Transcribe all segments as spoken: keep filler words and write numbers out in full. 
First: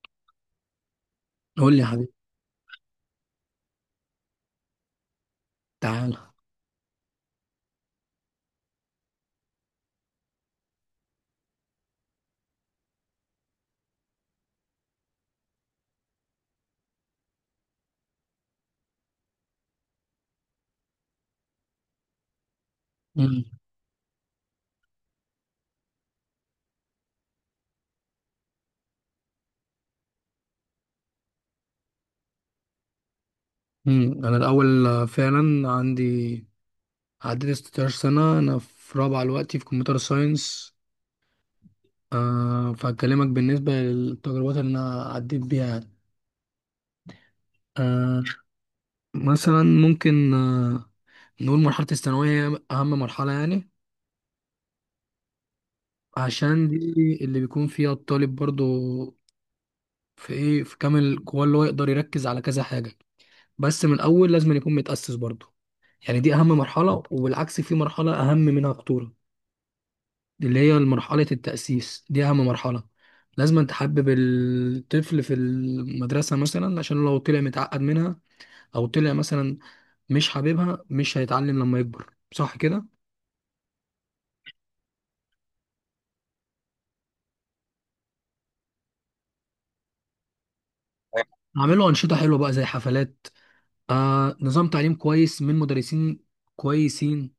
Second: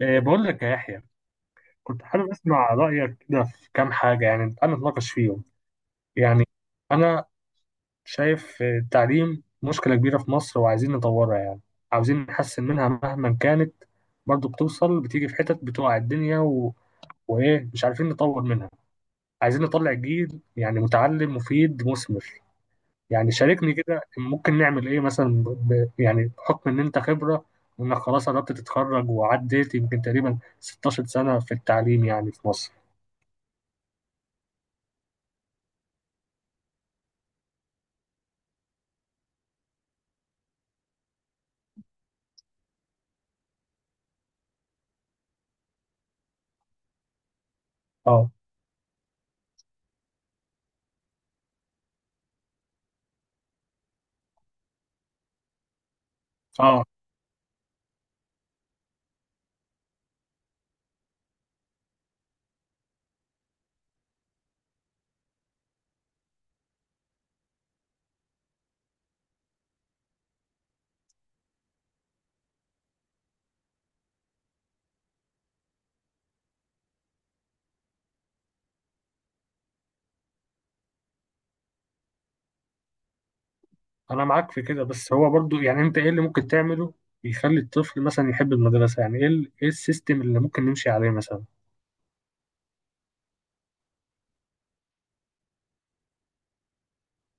إيه، بقول لك يا يحيى، قول لي يا كنت حبيبي. حابب اسمع رايك كده في كام حاجه. يعني انا اتناقش فيهم. تعالى. يعني انا شايف، إيه، التعليم مشكله كبيره في مصر وعايزين نطورها. يعني عاوزين نحسن منها مهما كانت. برضو بتوصل بتيجي في حتت بتوقع الدنيا و... وايه مش عارفين نطور منها. عايزين نطلع جيل يعني متعلم مفيد مثمر. يعني مم. شاركني كده ممكن نعمل ايه مثلا، ب... يعني بحكم ان انت خبره، وانك خلاص قربت تتخرج وعديت يمكن تقريبا ستاشر سنه في التعليم يعني في مصر. مم. انا الاول، آه، فعلا عندي، عديت ستاشر سنه، انا في رابعه دلوقتي في كمبيوتر ساينس. أه فهكلمك بالنسبه للتجربات اللي انا عديت بيها يعني. أه اه، مثلا ممكن أه نقول مرحله الثانويه هي اهم مرحله يعني، عشان دي اه، اللي بيكون فيها الطالب برضو في ايه في كامل قواه، اللي هو يقدر يركز على كذا حاجه. بس من الاول لازم يكون متاسس برضو، يعني دي اهم مرحله. وبالعكس في مرحله اهم منها خطوره، دي اللي هي مرحلة التأسيس. دي أهم مرحلة. لازم تحبب الطفل في المدرسة مثلا، عشان لو طلع متعقد منها أو طلع مثلا مش حاببها، مش هيتعلم لما يكبر، صح كده؟ انا معاك في كده، بس هو برضو يعني انت ايه اللي ممكن تعمله يخلي الطفل مثلا يحب المدرسه؟ يعني ايه ال- ايه السيستم اللي ممكن نمشي عليه مثلا؟ أعمله أنشطة حلوة بقى زي حفلات، آه نظام تعليم كويس من مدرسين كويسين.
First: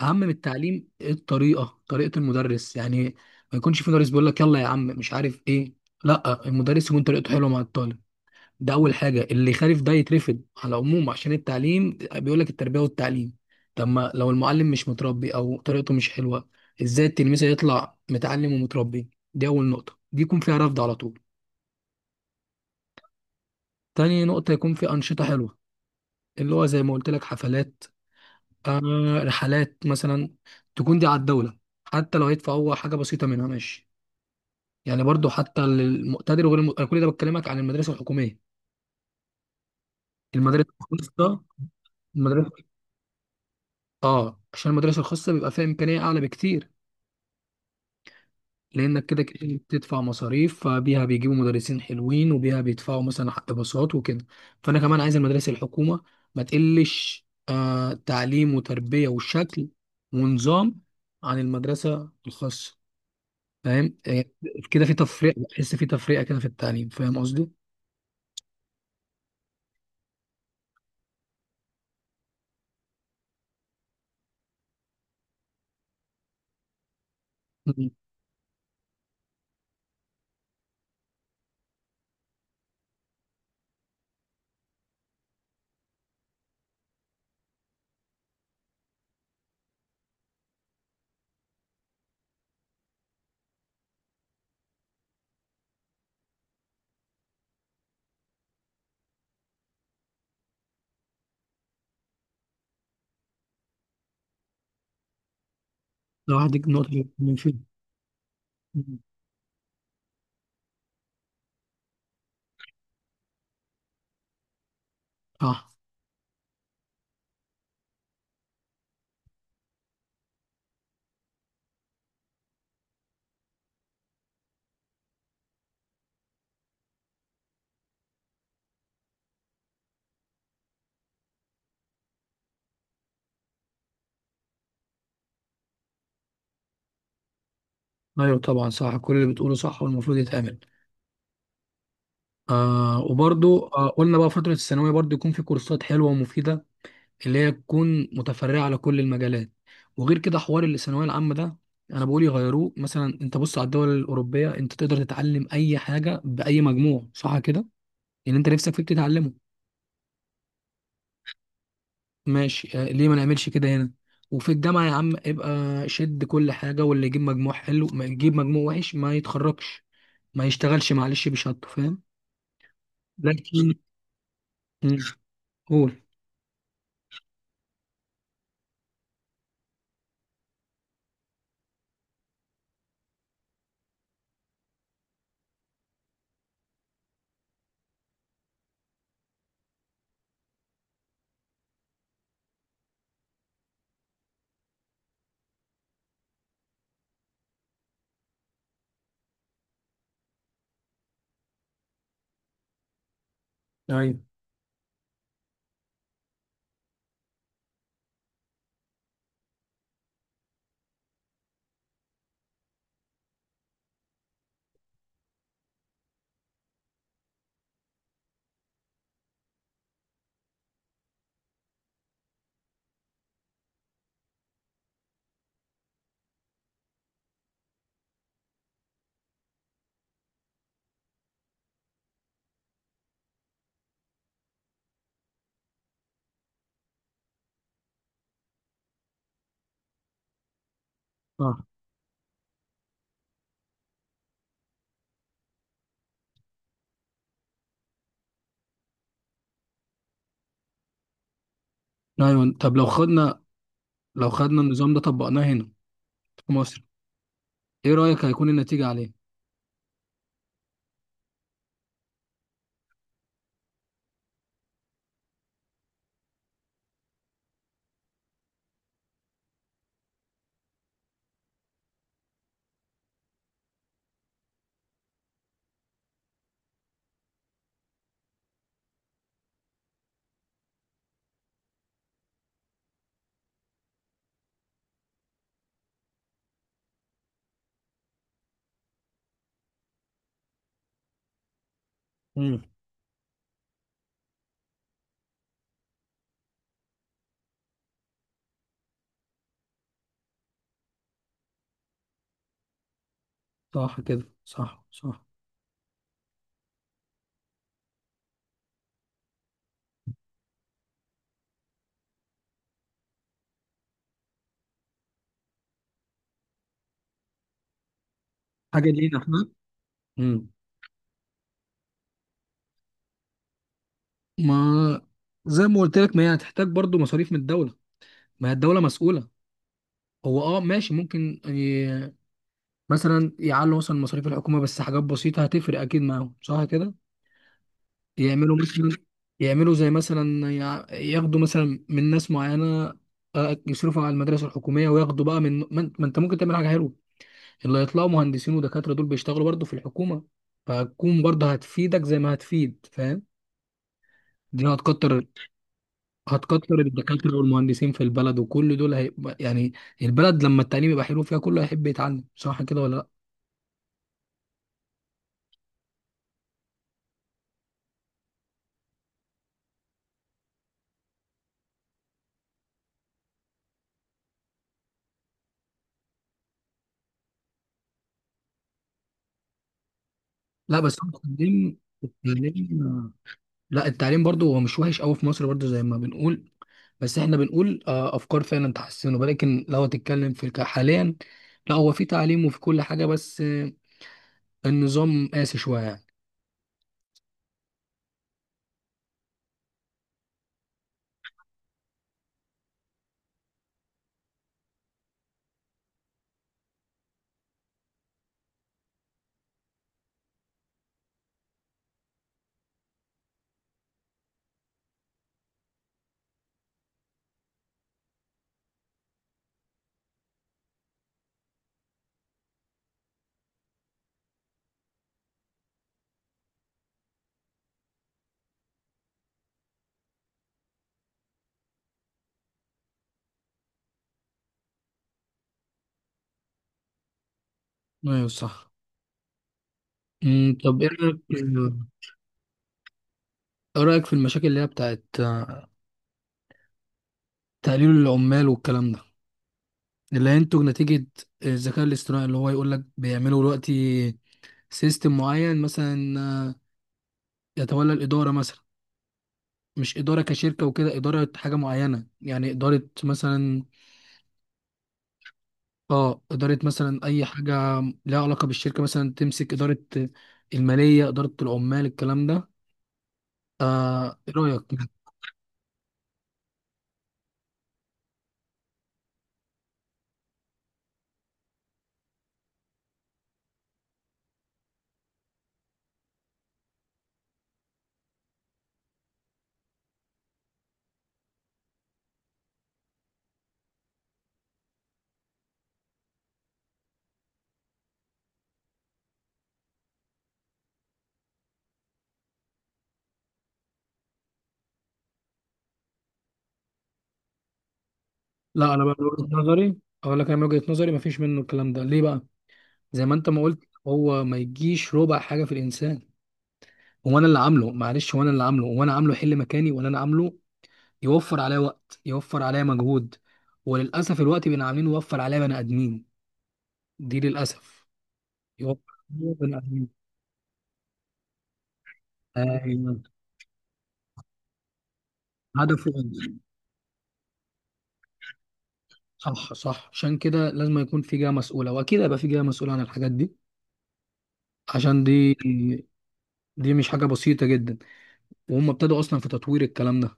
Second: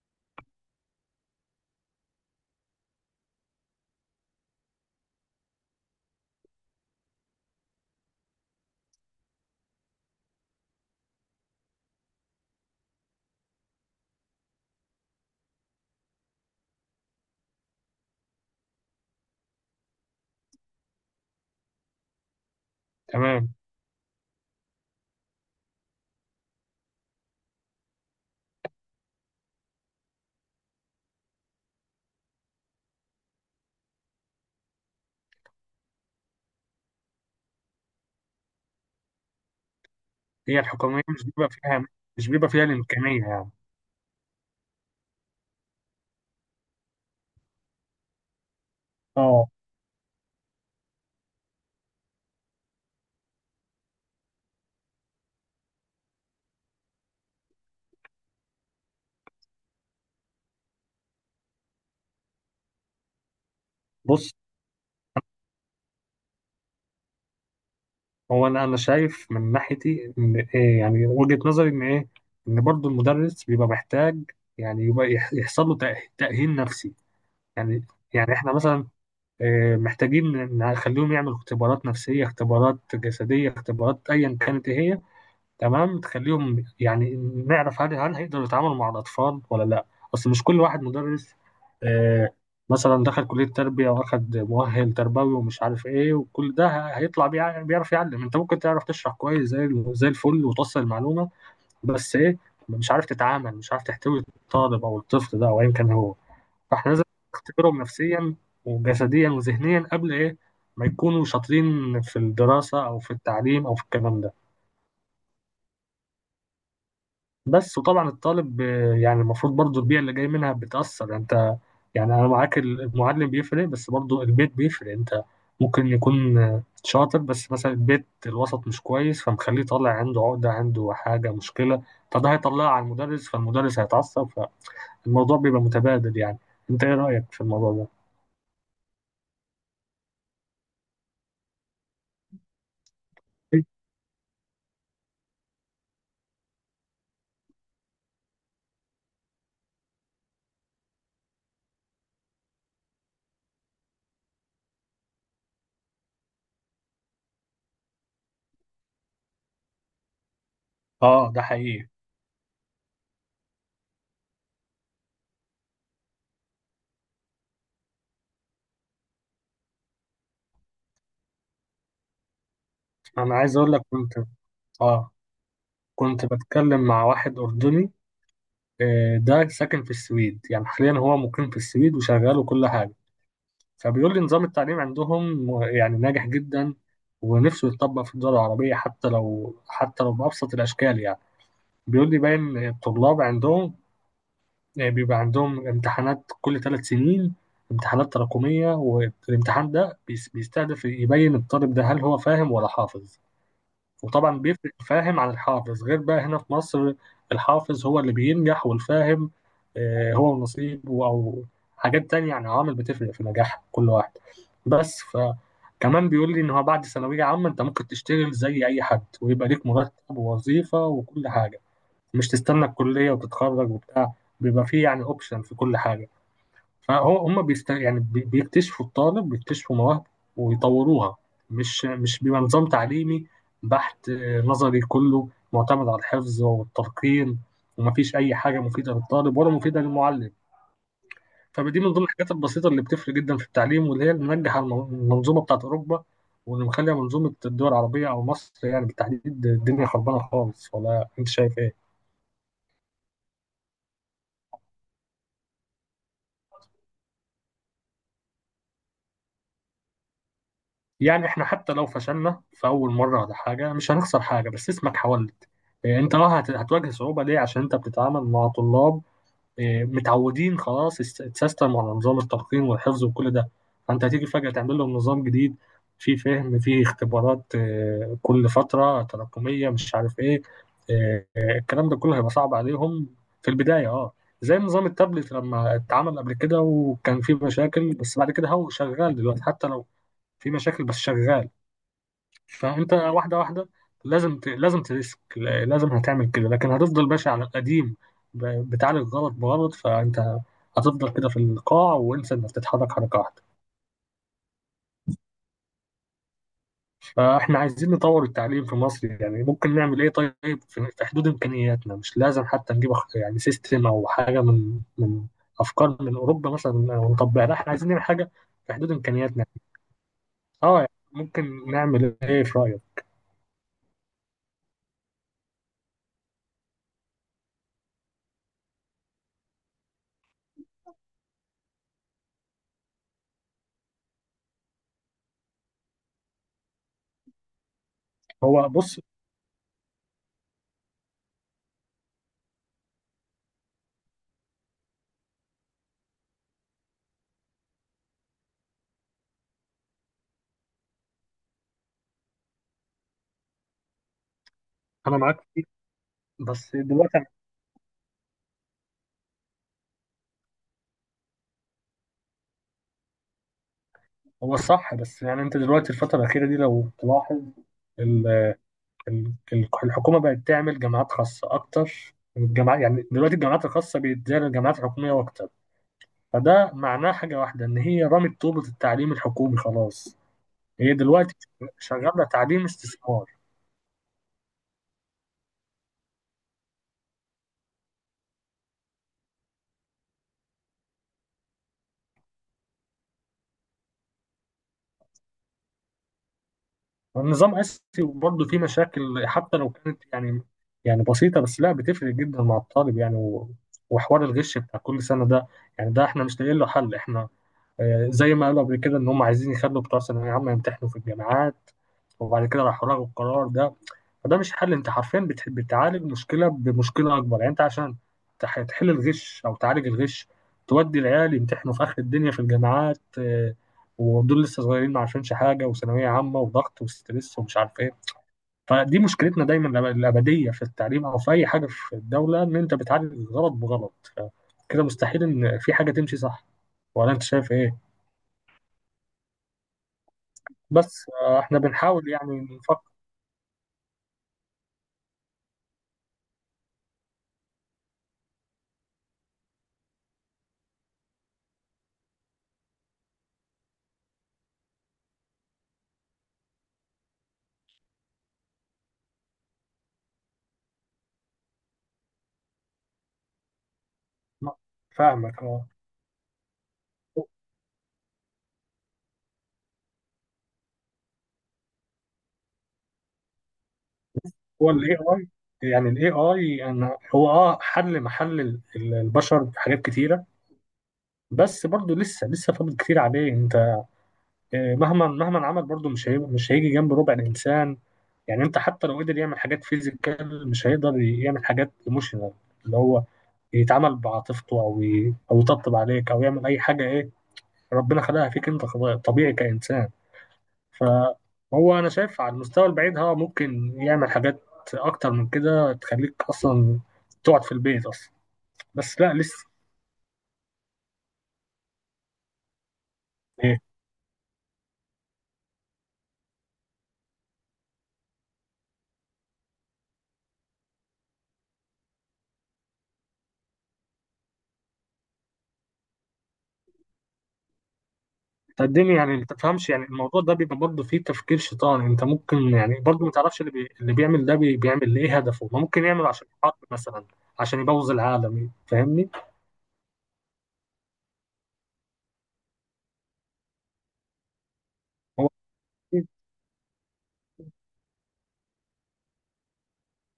أهم من التعليم الطريقة، طريقة المدرس يعني. ما يكونش في مدرس بيقول لك يلا يا عم مش عارف إيه. لا، المدرس يكون طريقته حلوة مع الطالب. ده اول حاجه. اللي يخالف ده يترفض على العموم، عشان التعليم بيقول لك التربيه والتعليم. طب ما لو المعلم مش متربي او طريقته مش حلوه، ازاي التلميذ هيطلع متعلم ومتربي؟ دي اول نقطه، دي يكون فيها رفض على طول. تمام. تاني نقطه يكون في انشطه حلوه، اللي هو زي ما قلت لك حفلات، آه رحلات مثلا. تكون دي على الدوله، حتى لو هيدفع هو حاجه بسيطه منها ماشي. يعني برضو حتى للمقتدر وغير الم... أنا كل ده بتكلمك عن المدرسه الحكوميه. هي المدرسه الحكوميه مش الخاصه بيبقى فيها، مش بيبقى المدرسه فيها الامكانيه يعني. اه عشان المدرسة الخاصة بيبقى فيها إمكانية أعلى بكتير، لأنك كده اه، كده بتدفع مصاريف، فبيها بيجيبوا مدرسين حلوين وبيها بيدفعوا مثلا حق باصات وكده. فأنا كمان عايز المدارس الحكومة ما تقلش آه تعليم وتربية وشكل ونظام عن المدرسة الخاصة. فاهم آه، بص، كده في تفرقة، بحس في تفرقة كده في التعليم، فاهم قصدي؟ هو انا انا شايف من ناحيتي ان إيه، يعني وجهه نظري ان ايه، ان برضو المدرس بيبقى محتاج. يعني يبقى يح- يحصل له تأه- تاهيل نفسي. يعني مم. يعني احنا مثلا آه، محتاجين نخليهم يعملوا اختبارات نفسيه، اختبارات جسديه، اختبارات ايا كانت إيه هي. تمام، تخليهم يعني نعرف هل هل هيقدروا يتعاملوا مع الأطفال ولا لأ. أصل مش كل واحد مدرس آه، مثلا دخل كلية تربية وأخد مؤهل تربوي ومش عارف إيه، وكل ده ه- هيطلع بيع- بيعرف يعلم. أنت ممكن تعرف تشرح كويس زي ال- زي الفل وتوصل المعلومة، بس إيه، مش عارف تتعامل، مش عارف تحتوي الطالب أو الطفل ده أو أيا كان هو. لو واحد يجيب فإحنا لازم نقطة من فين. نختبرهم نفسيا مم. وجسديا وذهنيا قبل إيه ما يكونوا شاطرين في الدراسة أو في التعليم أو في الكلام ده. صح. بس طبعا الطالب آه، يعني المفروض برضو البيئة اللي جاي منها بتأثر. يعني انت، يعني انا معاك، ال- المعلم بيفرق بس برضو البيت بيفرق. انت ممكن يكون آه، شاطر بس مثلا البيت الوسط مش كويس، فمخليه طالع عنده عقدة، عنده حاجة، مشكلة. فده هيطلعه على المدرس، فالمدرس هيتعصب، فالموضوع بيبقى متبادل يعني. انت ايه رأيك في الموضوع ده؟ أيوه طبعا صح، كل اللي بتقوله صح والمفروض يتعمل. آه وبرضو آه قلنا بقى فترة الثانوية برضو يكون في كورسات حلوة ومفيدة، اللي هي تكون متفرعة على كل المجالات. وغير كده حوار الثانوية العامة ده، أنا بقول يغيروه. مثلا أنت بص على الدول الأوروبية، أنت تقدر تتعلم أي حاجة بأي مجموع، صح كده؟ اللي أنت نفسك فيه بتتعلمه. اه، ده حقيقي. ماشي، آه ليه ما نعملش كده هنا؟ وفي الجامعة يا عم ابقى شد كل حاجة. واللي يجيب مجموع حلو ما يجيب مجموع وحش ما يتخرجش، ما يشتغلش معلش بشهادته، فاهم؟ انا عايز لكن اقول لك، كنت مم، اه قول. كنت بتكلم مع واحد أردني آه، ده ساكن في السويد. يعني حاليا هو مقيم في السويد وشغال وكل حاجة. فبيقول لي نظام التعليم عندهم يعني ناجح جدا، ونفسه يتطبق في الدول العربية حتى لو حتى لو بأبسط الأشكال يعني. بيقول لي باين الطلاب عندهم بيبقى عندهم امتحانات كل ثلاث سنين، امتحانات تراكمية، والامتحان ده بيس- بيستهدف يبين الطالب ده هل هو فاهم ولا حافظ. ايوه، وطبعا بيفرق الفاهم عن الحافظ، غير بقى هنا في مصر الحافظ هو اللي بينجح، والفاهم آه، هو نصيبه أو حاجات تانية. يعني عوامل بتفرق في نجاح كل واحد. بس فكمان بيقول لي إن هو بعد ثانوية عامة أنت ممكن تشتغل زي أي حد، ويبقى ليك مرتب ووظيفة وكل حاجة. مش تستنى الكلية وتتخرج وبتاع، بيبقى فيه يعني أوبشن في كل حاجة. فهم بيست... يعني بي- بيكتشفوا الطالب، بيكتشفوا مواهبه ويطوروها. مش مش بيبقى نظام تعليمي بحت آه، نظري كله، معتمد على الحفظ والتلقين، ومفيش أي حاجة مفيدة للطالب ولا مفيدة للمعلم. فدي من ضمن الحاجات البسيطة اللي بتفرق جدا في التعليم، واللي هي اللي منجحة الم- المنظومة بتاعت أوروبا، واللي مخلية منظومة الدول العربية أو مصر يعني بالتحديد الدنيا خربانة خالص. ولا أنت شايف إيه؟ ايوه، طب لو خدنا لو خدنا النظام ده طبقناه هنا في مصر، ايه رأيك هيكون النتيجة عليه؟ يعني احنا حتى لو فشلنا في اول مره ولا حاجه، مش هنخسر حاجه، بس اسمك حاولت. إيه، انت اه هت- هتواجه صعوبه ليه؟ عشان انت بتتعامل مع طلاب إيه، متعودين خلاص، الس- السيستم على نظام التلقين والحفظ وكل ده. فانت هتيجي فجاه تعمل لهم نظام جديد فيه فهم، فيه اختبارات إيه، كل فتره تراكميه مش عارف ايه، إيه، الكلام ده كله هيبقى صعب عليهم في البدايه. اه، زي نظام التابلت لما اتعمل قبل كده، وكان فيه مشاكل، بس بعد كده هو شغال دلوقتي. حتى لو في مشاكل بس شغال. امم. فانت واحده واحده لازم ت... لازم تريسك، ل- لازم هتعمل كده، لكن هتفضل ماشي على القديم، ب... بتعالج غلط بغلط. فانت هتفضل كده في القاع، وانسى انك تتحرك حركه واحده. صح كده، صح، صح. فاحنا عايزين نطور التعليم في مصر، يعني ممكن نعمل ايه طيب في في حدود امكانياتنا؟ مش لازم حتى نجيب أخ- يعني سيستم او حاجه من من افكار من اوروبا مثلا ونطبقها. لا، احنا عايزين نعمل حاجه في حاجة حدود لينا امكانياتنا. احنا. امم. اه، يعني ممكن نعمل ايه في رايك؟ ما زي ما قلت لك، ما هي هتحتاج برضو مصاريف من الدولة، ما هي الدولة مسؤولة. هو اه ماشي ممكن ي... مثلا يعلوا مثلا مصاريف الحكومة، بس حاجات بسيطة هتفرق اكيد معاهم، صح كده. يعملوا هو مثلا، بص، يعملوا زي مثلا يع- ياخدوا مثلا من ناس معينة، آه، يصرفوا على المدارس الحكومية، وياخدوا بقى من ما انت ما انت ممكن تعمل حاجة حلوة. اللي هيطلعوا مهندسين ودكاترة، دول بيشتغلوا برضه في الحكومة، فهتكون برضه هتفيدك زي ما هتفيد، فاهم. دي انا هتكتر معاك فيه بس هتكتر دلوقتي، الدكاترة والمهندسين في البلد، وكل دول هيبقى يعني البلد، لما التعليم يبقى حلو فيها كله هيحب يتعلم، صح كده ولا لا؟ هو صح، بس يعني انت دلوقتي الفترة الأخيرة دي لو تلاحظ، ال- ال- الحكومة بقت تعمل جامعات خاصة أكتر من الجامعات. يعني دلوقتي الجامعات الخاصة بيتزايد الجامعات الحكومية أكتر. فده معناه حاجة واحدة، إن هي رمت طوبة التعليم الحكومي خلاص. لا هي بس هو دلوقتي التعليم شغالة تعليم التعليم استثمار. لا، التعليم برضه هو مش وحش قوي في مصر، برضه زي ما بنقول. بس احنا بنقول آه، افكار فعلا تحسنه، ولكن لو هتتكلم في الك- حاليا، لا، هو في تعليم وفي كل حاجة، بس آه، النظام قاسي شوية يعني. والنظام قاسي، وبرضه فيه مشاكل حتى لو كانت يعني، يعني بسيطة، بس لا بتفرق جدا مع الطالب يعني. و- وحوار الغش بتاع كل سنة ده، يعني ده احنا مش لاقيين له حل احنا. آه، زي ما قالوا قبل كده ان هم عايزين يخلوا بتوع ثانويه عامه يمتحنوا في الجامعات، وبعد كده راحوا لغوا القرار ده. فده مش حل. انت حرفيا بت- بتعالج مشكله بمشكله اكبر. يعني انت عشان تح- تحل الغش او تعالج الغش، تودي العيال يمتحنوا في اخر الدنيا في الجامعات آه، ودول لسه صغيرين، ما عارفينش حاجه، وثانويه عامه وضغط وستريس ومش عارف ايه. فدي مشكلتنا دايما الأب- الابديه في التعليم او في اي حاجه في الدوله، ان انت بتعالج غلط بغلط. ف- كده مستحيل ان في حاجه تمشي صح. ولا انت شايف ايه؟ ايوه صح. مم، طب ايه بس رأيك آه، ايه احنا بنحاول يعني نفكر. رأيك في المشاكل اللي هي بتاعت آه، تقليل العمال والكلام ده، اللي هينتج نتيجة الذكاء الاصطناعي. اللي هو يقول لك بيعملوا دلوقتي سيستم معين مثلا، آه، يتولى الإدارة مثلا. مش إدارة كشركة وكده، إدارة حاجة معينة يعني، إدارة مثلا فاهمك اه. اه إدارة مثلا أي حاجة لها علاقة بالشركة، مثلا تمسك إدارة المالية، إدارة العمال، الكلام ده. آه إيه رأيك؟ هو الاي اي، يعني الاي اي انا هو اه حل محل ال- ال- البشر في حاجات كتيره، بس برضه لسه لسه فاضل كتير عليه. انت آه، مهما مهما عمل برضه مش هي مش هيجي جنب ربع الانسان. يعني انت حتى لو قدر يعمل حاجات فيزيكال، مش هيقدر يعمل حاجات ايموشنال، اللي هو يتعامل بعاطفته او ي- او يطبطب عليك او يعمل اي حاجه ايه ربنا خلقها فيك انت خلاص طبيعي كانسان. فهو انا شايف على المستوى البعيد ها ممكن يعمل حاجات اكتر من كده تخليك اصلا تقعد في البيت اصلا. لا، أنا بقى بس من لا وجهة لسه. نظري أقول لك، أنا من وجهة نظري مفيش منه الكلام ده، ليه بقى؟ زي ما انت ما إيه، قلت هو ما يجيش ربع حاجه في الانسان. هو انا اللي عامله، معلش، هو انا اللي عامله، هو انا عامله يحل مكاني ولا انا عامله يوفر عليا وقت، يوفر عليا مجهود. وللاسف الوقت بين عاملين يوفر عليا بني ادمين. دي للاسف. يوفر تقدمي يعني ما عليا بني تفهمش يعني. ادمين. الموضوع ده بيبقى برضه فيه تفكير شيطاني. انت ممكن يعني ايوه، برضه ما تعرفش اللي, بي... اللي بيعمل ده بي... بيعمل ليه، هدفه ما ممكن هدفه يعمل عشان إيه؟ الحرب مثلا، عشان يبوظ العالم، فاهمني؟ صح، صح، عشان كده لازم يكون في جهه مسؤوله، واكيد هيبقى في جهه مسؤوله عن الحاجات دي. عشان دي هو دي مش حاجه بسيطه جدا. وهم ابتدوا اصلا في تطوير الكلام ده.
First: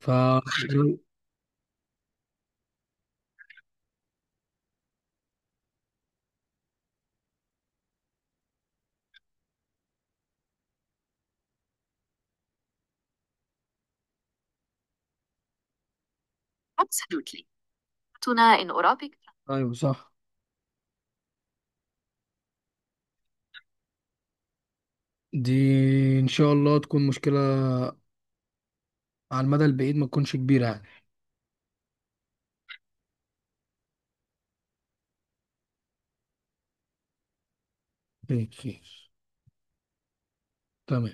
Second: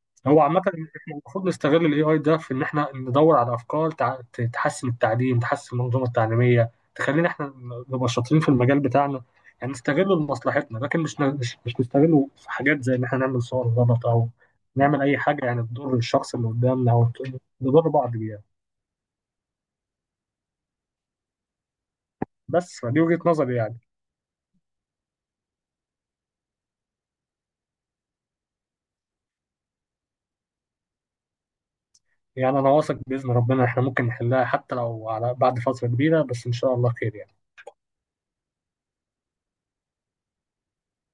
ف هو عامة احنا المفروض نستغل الاي اي ده في ان احنا ندور على افكار تع- ت- تحسن التعليم، تحسن المنظومة التعليمية، تخلينا احنا نبقى شاطرين في المجال بتاعنا، يعني نستغله لمصلحتنا. لكن مش ن- مش مش نستغله في حاجات زي ان احنا نعمل صور غلط، او نعمل اي حاجة يعني تضر الشخص اللي قدامنا او ت- Absolutely. نضر بعض بيها. تنا إن أرابيك. ايوه صح. بس فدي وجهة نظري يعني. دي ان شاء الله تكون مشكله على المدى البعيد ما تكونش كبيره يعني. يعني انا واثق باذن ربنا احنا ممكن نحلها حتى لو على بعد فترة كبيرة، بس ان شاء الله خير يعني. خير، خير. تمام.